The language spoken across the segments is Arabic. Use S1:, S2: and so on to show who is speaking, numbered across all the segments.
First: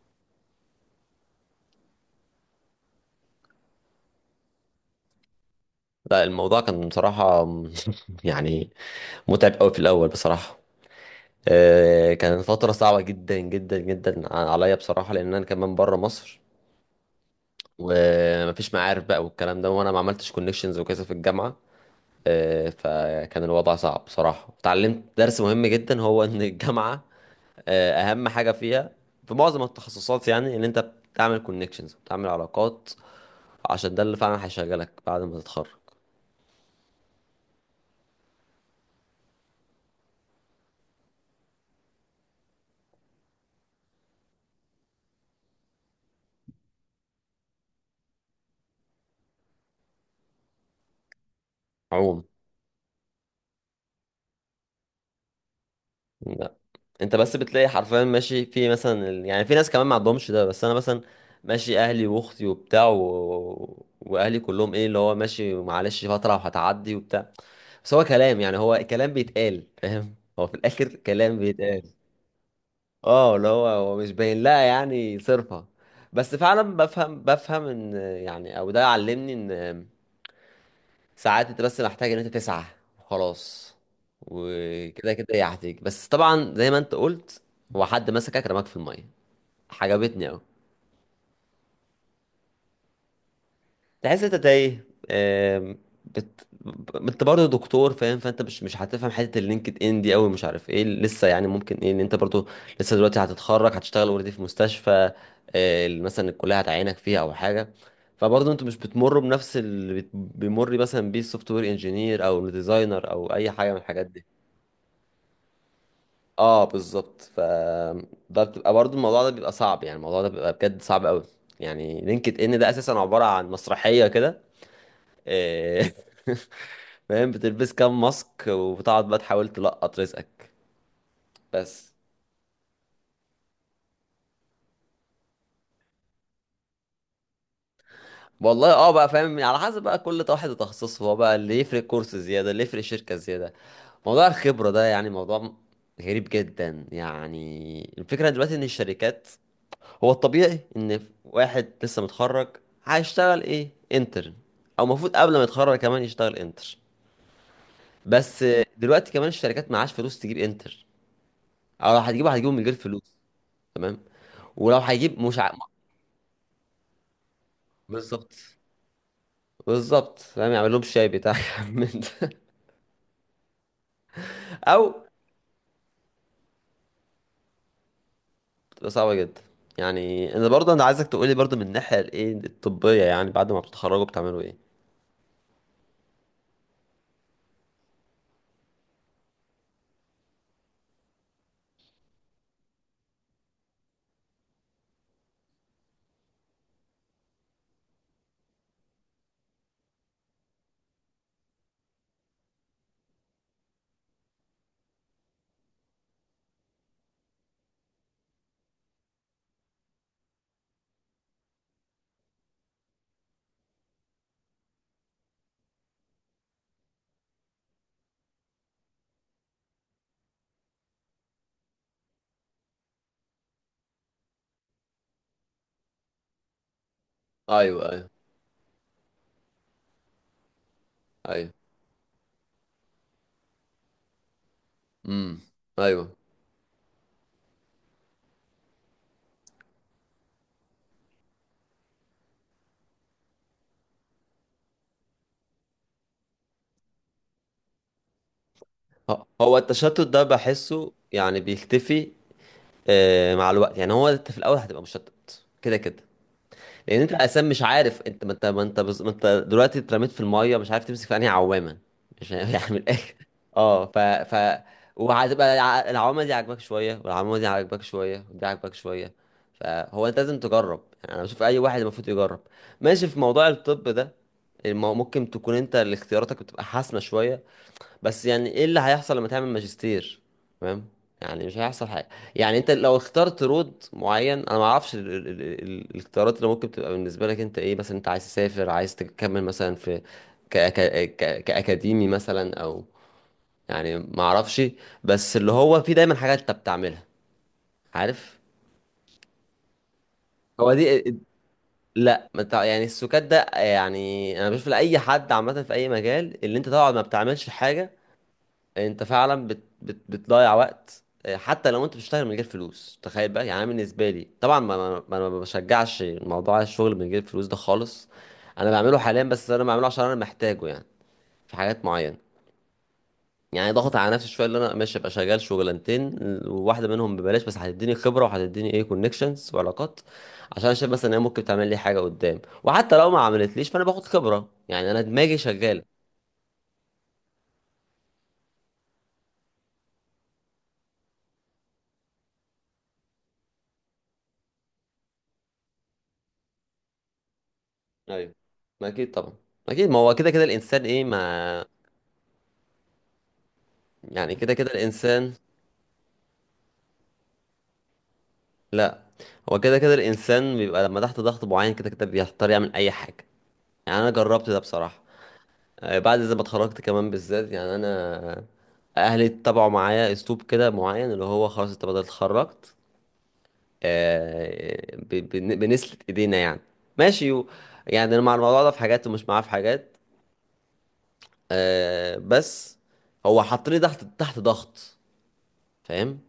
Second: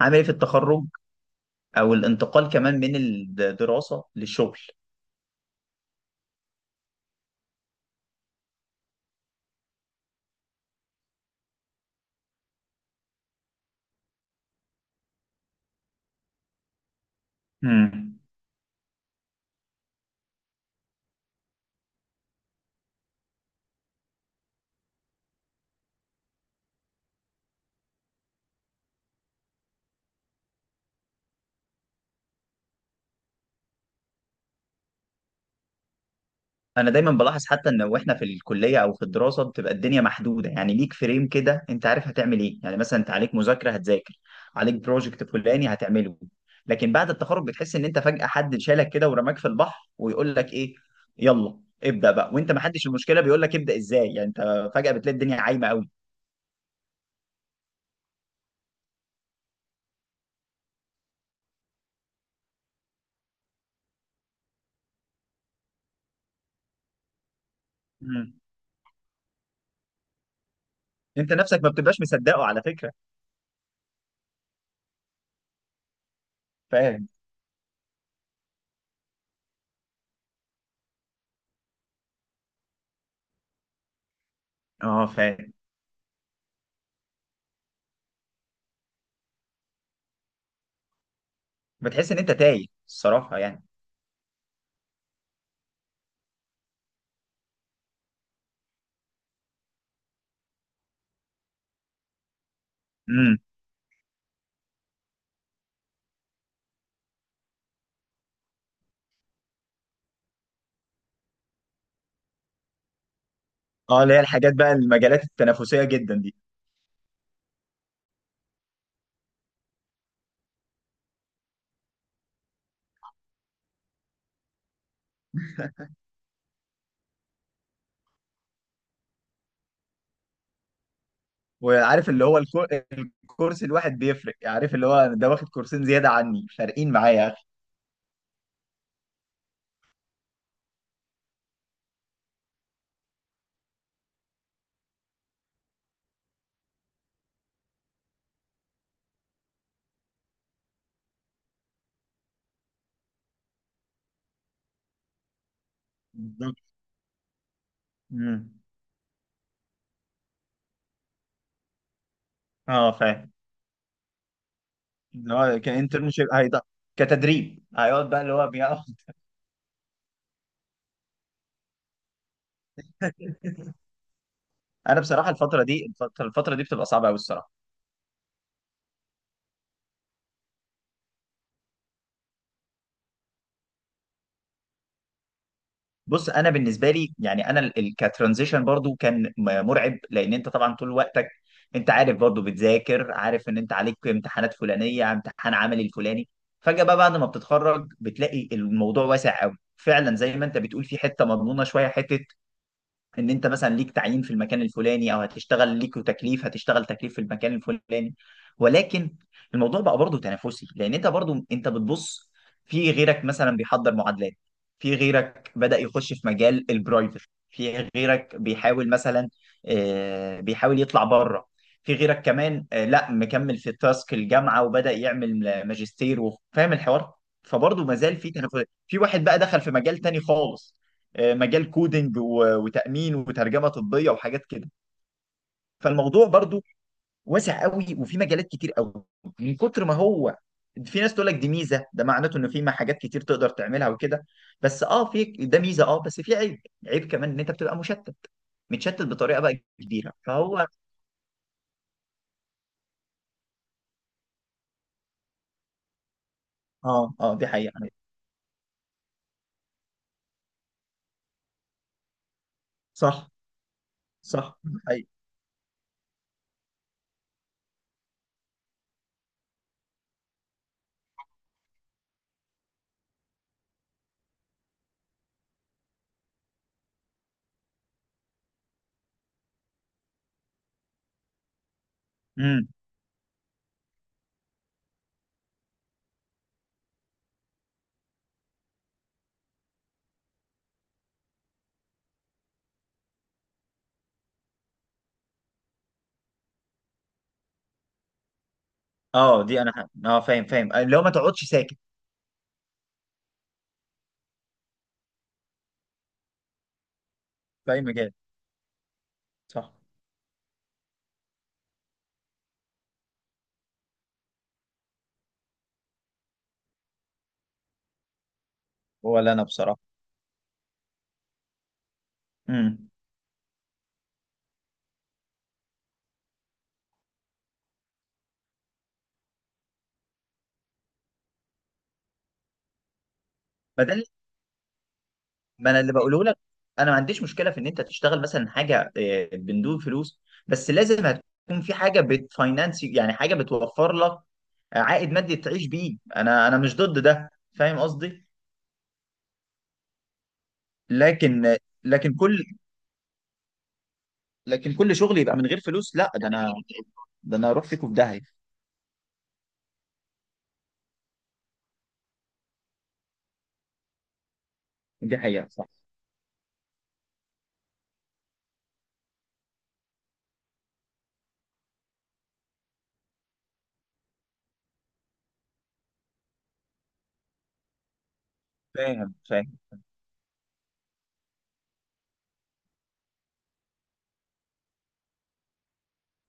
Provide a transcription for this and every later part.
S1: عامل ايه في التخرج او الانتقال كمان من الدراسه للشغل؟
S2: لا، الموضوع كان بصراحة يعني متعب قوي في الأول بصراحة. كانت فترة صعبة جدا جدا جدا عليا بصراحة، لأن أنا كمان بره مصر
S1: امم.
S2: ومفيش معارف بقى والكلام ده، وأنا ما عملتش كونكشنز وكذا في الجامعة. فكان الوضع صعب بصراحة. اتعلمت درس مهم جدا، هو إن الجامعة أهم حاجة فيها في معظم التخصصات، إن أنت بتعمل كونكشنز، بتعمل علاقات، عشان ده اللي فعلا هيشغلك بعد ما تتخرج.
S1: انا دايما بلاحظ حتى ان واحنا في الكليه او في الدراسه بتبقى الدنيا محدوده، يعني ليك فريم كده، انت عارف هتعمل ايه، يعني مثلا انت عليك مذاكره هتذاكر، عليك بروجكت فلاني هتعمله. لكن بعد التخرج بتحس ان انت فجاه حد شالك كده ورماك في البحر ويقول لك ايه، يلا ابدا
S2: عموما
S1: بقى، وانت ما حدش، المشكله بيقول لك ابدا ازاي، يعني انت فجاه بتلاقي الدنيا عايمه قوي.
S2: انت بس بتلاقي حرفيا ماشي في مثلا يعني في ناس كمان ما عندهمش ده، بس انا مثلا ماشي، اهلي واختي وبتاع واهلي كلهم ايه اللي هو ماشي، معلش فتره وهتعدي وبتاع. بس هو
S1: امم.
S2: كلام، يعني هو كلام بيتقال، فاهم، هو في الاخر
S1: انت
S2: كلام
S1: نفسك ما
S2: بيتقال.
S1: بتبقاش مصدقه على فكره.
S2: اه، اللي هو مش باين لها يعني صرفه. بس فعلا
S1: فاهم.
S2: بفهم ان يعني، او ده علمني ان ساعات انت بس محتاج ان انت تسعى وخلاص،
S1: اه،
S2: وكده كده هي
S1: فاهم.
S2: هتيجي. بس طبعا زي ما انت قلت، هو حد مسكك رماك في الميه. عجبتني قوي.
S1: بتحس ان انت تايه الصراحه يعني.
S2: تحس انت تايه. آم، انت برضه دكتور فاهم، فانت مش هتفهم حته اللينكد ان دي قوي، مش عارف ايه لسه. يعني ممكن ايه ان انت برضه لسه دلوقتي
S1: امم.
S2: هتتخرج هتشتغل اوريدي في مستشفى. مثلا الكليه هتعينك فيها او حاجه. فبرضه انتوا مش بتمروا بنفس اللي بيمر مثلا بيه السوفت وير انجينير او الديزاينر او اي حاجه من
S1: اه،
S2: الحاجات
S1: اللي هي
S2: دي.
S1: الحاجات بقى المجالات التنافسيه جدا دي.
S2: اه بالظبط. ده بتبقى برضو، الموضوع ده بيبقى صعب، يعني الموضوع ده بيبقى بجد صعب قوي. يعني لينكد ان ده اساسا عبارة عن مسرحية كده. إيه، فاهم، بتلبس كام ماسك وبتقعد بقى تحاول تلقط رزقك. بس.
S1: وعارف اللي هو الكورس الواحد بيفرق، عارف اللي هو ده واخد كورسين زياده عني، فارقين معايا يا اخي.
S2: والله اه بقى فاهم، يعني على حسب بقى كل واحد وتخصصه، هو بقى اللي يفرق كورس زيادة، اللي يفرق شركة زيادة. موضوع الخبرة ده يعني موضوع غريب جدا. يعني الفكرة دلوقتي ان الشركات، هو الطبيعي ان واحد لسه متخرج هيشتغل ايه، انترن، او المفروض قبل ما يتخرج كمان يشتغل
S1: بالظبط.
S2: انتر. بس
S1: امم.
S2: دلوقتي كمان الشركات معاش فلوس تجيب انتر، او لو هتجيبه هتجيبه من غير
S1: اه،
S2: فلوس.
S1: فاهم.
S2: تمام. ولو هيجيب
S1: اللي
S2: مش ع...
S1: هو كانترنشيب كتدريب هيقعد بقى اللي
S2: بالظبط.
S1: هو بيقعد.
S2: بالظبط، فاهم، يعمل لهم شاي بتاع من ده.
S1: انا
S2: او
S1: بصراحه الفتره دي الفتره الفترة دي بتبقى صعبه قوي الصراحه.
S2: بتبقى صعبه جدا. يعني انا برضه انا عايزك تقولي برضه من الناحيه الايه الطبيه، يعني بعد ما بتتخرجوا بتعملوا ايه.
S1: بص، انا بالنسبه لي يعني انا كترانزيشن برضو كان مرعب، لان انت طبعا طول وقتك انت عارف برضو بتذاكر، عارف ان انت عليك امتحانات فلانيه، امتحان عملي الفلاني. فجاه بقى بعد ما بتتخرج بتلاقي الموضوع واسع قوي، فعلا زي ما انت بتقول، في حته مضمونه شويه، حته ان انت مثلا ليك تعيين في المكان الفلاني، او هتشتغل ليك تكليف هتشتغل تكليف في المكان الفلاني. ولكن الموضوع بقى برضه تنافسي، لان انت برضه انت بتبص في غيرك مثلا بيحضر معادلات، في غيرك بدأ يخش في مجال البرايفت، في غيرك بيحاول مثلا بيحاول يطلع بره، في غيرك كمان لا مكمل في تاسك الجامعة وبدأ يعمل ماجستير وفاهم الحوار. فبرضه
S2: ايوه، ايوه،
S1: مازال في تنافس، في واحد بقى دخل في مجال تاني خالص
S2: ايوه.
S1: مجال كودينج وتأمين وترجمة طبية وحاجات كده.
S2: امم. ايوه.
S1: فالموضوع برضو واسع قوي، وفي مجالات كتير قوي من كتر ما هو، في ناس تقول لك دي ميزة، ده معناته انه في حاجات كتير تقدر تعملها وكده، بس اه في ده ميزة، اه بس في عيب، عيب كمان ان انت بتبقى مشتت، متشتت بطريقة
S2: هو
S1: بقى
S2: التشتت
S1: كبيرة
S2: ده
S1: فهو.
S2: بحسه يعني بيختفي مع الوقت؟ يعني هو انت في الاول هتبقى مشتت كده كده، لان
S1: اه،
S2: انت
S1: اه،
S2: اساسا
S1: دي
S2: مش
S1: حقيقة.
S2: عارف انت، ما انت دلوقتي اترميت في الميه، مش عارف تمسك في انهي عوامه. مش عارف يعني من الاخر.
S1: صح.
S2: اه ف
S1: صح،
S2: ف
S1: دي حقيقة.
S2: وهتبقى العوامه دي عاجباك شويه، والعوامه دي عاجباك شويه، ودي عاجباك شويه. فهو انت لازم تجرب. يعني انا بشوف اي واحد المفروض يجرب ماشي في موضوع الطب ده. ممكن تكون انت اللي اختياراتك بتبقى حاسمه شويه. بس يعني ايه اللي هيحصل لما تعمل ماجستير؟ تمام، يعني مش هيحصل حاجه. يعني
S1: امم.
S2: انت لو اخترت رود معين، انا ما اعرفش الاختيارات اللي ممكن تبقى بالنسبه لك انت ايه. مثلا انت عايز تسافر، عايز تكمل مثلا في ك... ك... كاكاديمي مثلا او، يعني ما اعرفش. بس اللي هو في دايما حاجات انت بتعملها، عارف.
S1: اه، فاهم فاهم،
S2: هو
S1: لو ما
S2: دي،
S1: تقعدش ساكت
S2: لا، ما تع- يعني السكات ده، يعني انا بشوف لاي حد عامه في اي مجال، اللي انت طبعا ما بتعملش
S1: في اي
S2: حاجه،
S1: مجال.
S2: انت فعلا بت
S1: صح.
S2: بت بتضيع وقت. حتى لو انت بتشتغل من غير فلوس تخيل بقى. يعني انا بالنسبه لي طبعا ما بشجعش موضوع الشغل من غير فلوس ده خالص. انا بعمله حاليا،
S1: ولا انا
S2: بس انا بعمله
S1: بصراحة.
S2: عشان انا محتاجه، يعني في حاجات معينه،
S1: امم.
S2: يعني ضغط على نفسي شويه اللي انا ماشي ابقى شغال شغلانتين، وواحده منهم ببلاش، بس هتديني خبره وهتديني ايه كونكشنز وعلاقات، عشان أنا شايف مثلا ان هي ممكن تعمل لي حاجه قدام، وحتى لو ما عملتليش فانا باخد خبره، يعني انا دماغي
S1: ما انا
S2: شغاله.
S1: اللي بقوله لك، انا ما عنديش مشكله في ان انت تشتغل مثلا حاجه بندون فلوس، بس لازم هتكون في حاجه بتفاينانس، يعني حاجه بتوفر لك عائد مادي تعيش بيه، انا مش ضد ده. فاهم قصدي؟
S2: ايوه. ما اكيد طبعا، اكيد. ما هو كده كده الانسان ايه ما،
S1: لكن لكن كل
S2: يعني كده كده
S1: لكن كل شغل
S2: الانسان.
S1: يبقى من غير فلوس، لا ده انا اروح فيكم في داهيه.
S2: لا، هو كده كده الانسان بيبقى لما تحت ضغط معين كده كده بيضطر يعمل اي حاجه. يعني انا جربت ده بصراحه.
S1: دي حقيقه صح.
S2: بعد زي ما اتخرجت كمان بالذات، يعني انا اهلي اتبعوا معايا اسلوب كده معين اللي هو خلاص انت بدل اتخرجت. بنسلة ايدينا يعني، ماشي يعني انا مع الموضوع ده في حاجات
S1: فاهم
S2: ومش معاه في
S1: فاهم.
S2: حاجات. بس هو حطني تحت ضغط فاهم،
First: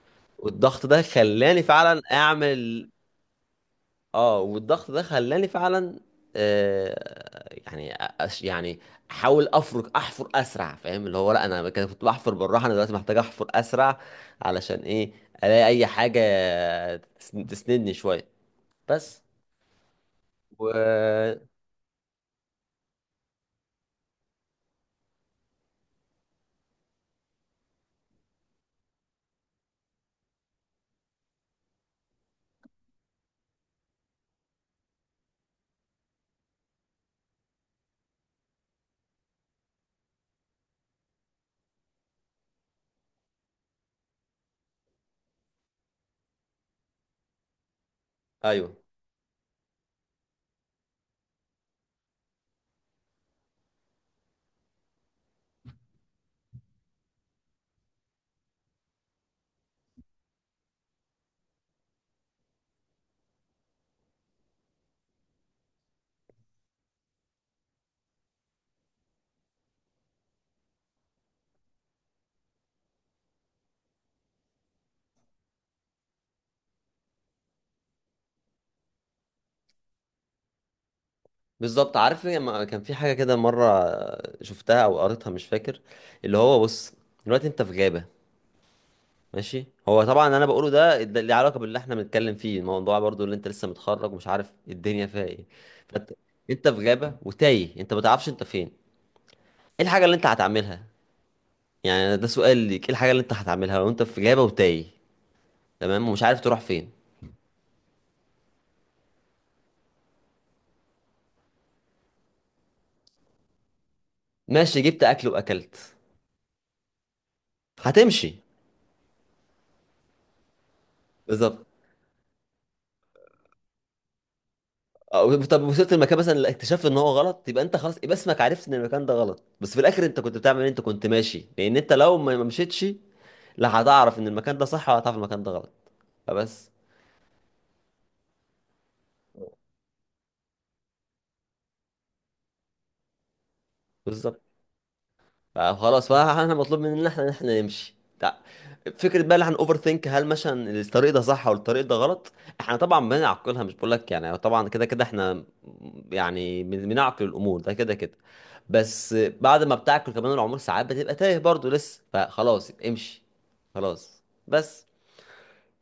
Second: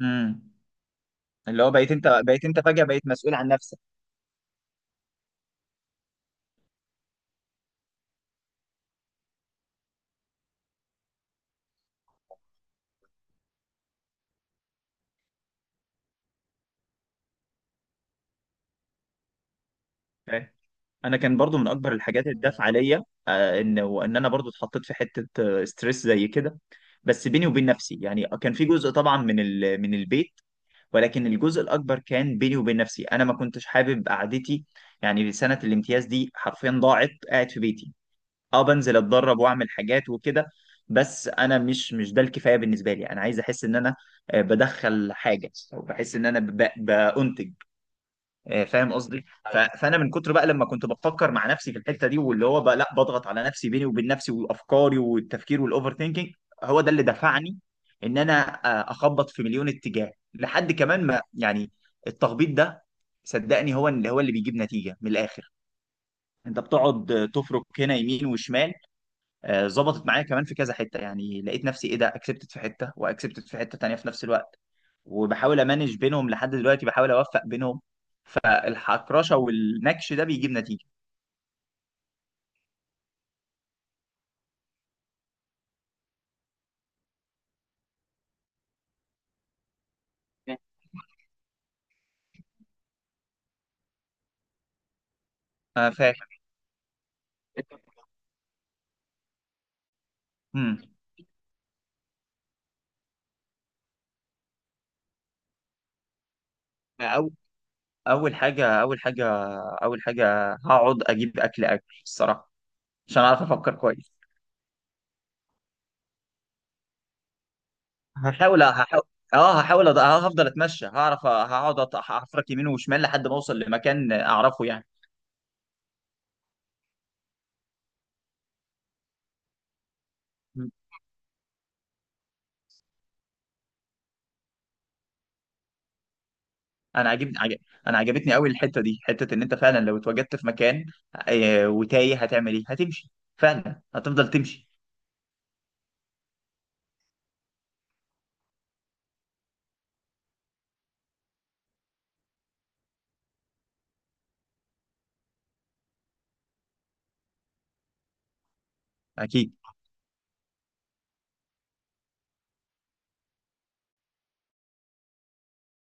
S1: امم.
S2: والضغط ده خلاني
S1: اللي هو
S2: فعلا
S1: بقيت انت فجاه
S2: اعمل.
S1: بقيت مسؤول عن نفسك.
S2: اه والضغط ده خلاني فعلا يعني، يعني، احاول افرك، احفر اسرع فاهم. اللي هو لا، انا كده كنت بحفر بالراحه، انا دلوقتي محتاج احفر اسرع، علشان ايه؟ الاقي اي حاجه تسندني شويه. بس
S1: انا
S2: و
S1: كان برضو من اكبر الحاجات اللي دافعه ليا ان انا برضو اتحطيت في حته ستريس زي كده. بس بيني وبين نفسي يعني كان في جزء طبعا من البيت. ولكن الجزء الاكبر كان بيني وبين نفسي، انا ما كنتش حابب قعدتي، يعني سنه الامتياز دي حرفيا ضاعت قاعد في بيتي. اه، بنزل اتدرب واعمل حاجات وكده، بس انا مش ده الكفايه بالنسبه لي، انا عايز احس ان انا بدخل حاجه او بحس ان انا بأنتج،
S2: ايوه،
S1: فاهم قصدي؟ ايوه، فانا من كتر بقى لما كنت بفكر مع نفسي في الحته دي، واللي هو بقى لا بضغط على نفسي بيني وبين نفسي وافكاري والتفكير والاوفر ثينكينج، هو ده اللي دفعني ان انا اخبط في مليون اتجاه لحد كمان ما يعني التخبيط ده صدقني هو اللي بيجيب نتيجه من الاخر. انت بتقعد تفرك هنا يمين وشمال، ظبطت معايا كمان في كذا حته، يعني لقيت نفسي، ايه ده، اكسبتت في حته واكسبتت في حته تانيه في نفس الوقت، وبحاول امانج بينهم لحد دلوقتي بحاول اوفق بينهم، فالحكرشه والنكش ده بيجيب نتيجه.
S2: بالظبط. عارف إيه؟ كان في حاجه كده مره شفتها او قريتها مش فاكر، اللي هو بص، دلوقتي انت في غابه ماشي. هو طبعا انا بقوله ده اللي علاقه باللي احنا بنتكلم فيه، الموضوع برضو اللي انت لسه متخرج ومش عارف الدنيا فيها ايه.
S1: انا
S2: فانت،
S1: فاهم.
S2: انت في غابه وتايه، انت ما تعرفش انت فين، ايه الحاجه اللي انت هتعملها؟
S1: امم.
S2: يعني ده سؤال ليك، ايه الحاجه اللي انت هتعملها لو انت في غابه وتايه تمام ومش عارف تروح فين؟
S1: اول اول حاجه اول حاجه اول حاجه هقعد اجيب اكل اكل الصراحه عشان اعرف افكر كويس.
S2: ماشي، جبت اكل واكلت، هتمشي.
S1: هحاول هحاول اه هحاول، هفضل اتمشى،
S2: بالظبط.
S1: هقعد هحفرك يمين وشمال لحد ما اوصل لمكان اعرفه يعني.
S2: طب وصلت المكان مثلا اللي اكتشفت ان هو غلط، يبقى انت خلاص، يبقى اسمك عرفت ان المكان ده غلط. بس في الاخر انت كنت بتعمل إيه؟
S1: مم.
S2: انت كنت ماشي. لان انت لو ما مشيتش، لا هتعرف ان المكان ده صح ولا هتعرف المكان ده غلط. فبس،
S1: انا عجبني عجب... انا عجبتني قوي الحته دي، حته ان انت فعلا لو اتوجدت في مكان وتايه، هتعمل ايه؟ هتمشي، فعلا هتفضل
S2: بالظبط.
S1: تمشي.
S2: فخلاص، فاحنا مطلوب مننا احنا ان احنا نمشي فكره بقى اللي احنا اوفر ثينك هل مثلا الطريق ده صح ولا الطريق ده غلط. احنا طبعا بنعقلها، مش بقول لك يعني طبعا كده كده احنا يعني بنعقل الامور ده كده كده. بس
S1: اكيد.
S2: بعد ما بتعقل كمان العمر، ساعات بتبقى تايه برضو لسه، فخلاص امشي. خلاص بس.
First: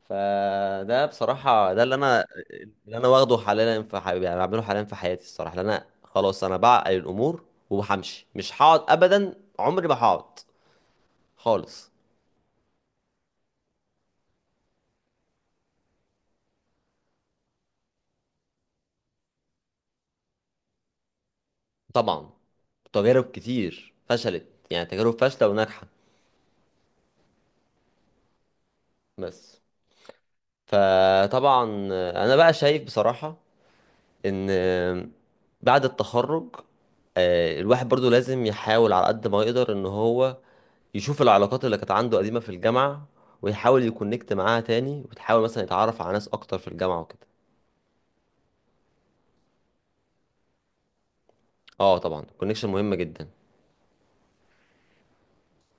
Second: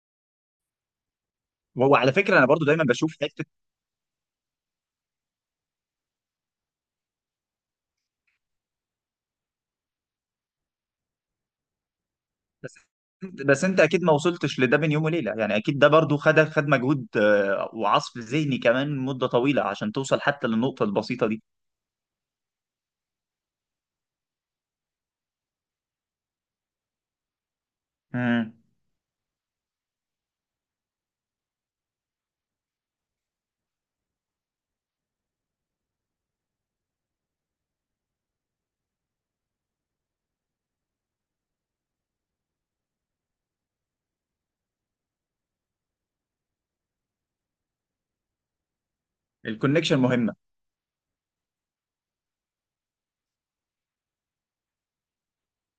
S2: فده بصراحة ده
S1: وعلى فكره انا برضو دايما
S2: اللي انا
S1: بشوف
S2: واخده
S1: حته.
S2: حاليا في حبيبي، يعني بعمله حاليا في حياتي الصراحة، لأن انا خلاص انا بعقل الامور وبهمشي، مش هقعد ابدا، عمري ما هقعد خالص.
S1: بس بس انت اكيد ما وصلتش لده بين يوم وليله، يعني اكيد ده برضو خد مجهود وعصف ذهني كمان مده طويله عشان توصل حتى للنقطه البسيطه دي.
S2: طبعا تجارب كتير فشلت، يعني تجارب فاشلة وناجحة.
S1: امم.
S2: بس فطبعا انا بقى شايف بصراحة ان بعد التخرج، الواحد برضو لازم يحاول على قد ما يقدر ان هو يشوف العلاقات اللي كانت عنده قديمة في الجامعة، ويحاول يكونكت معاها تاني، وتحاول مثلا يتعرف على ناس اكتر في الجامعة وكده.
S1: الكونكشن مهمه.
S2: اه طبعا الكونكشن مهم جدا.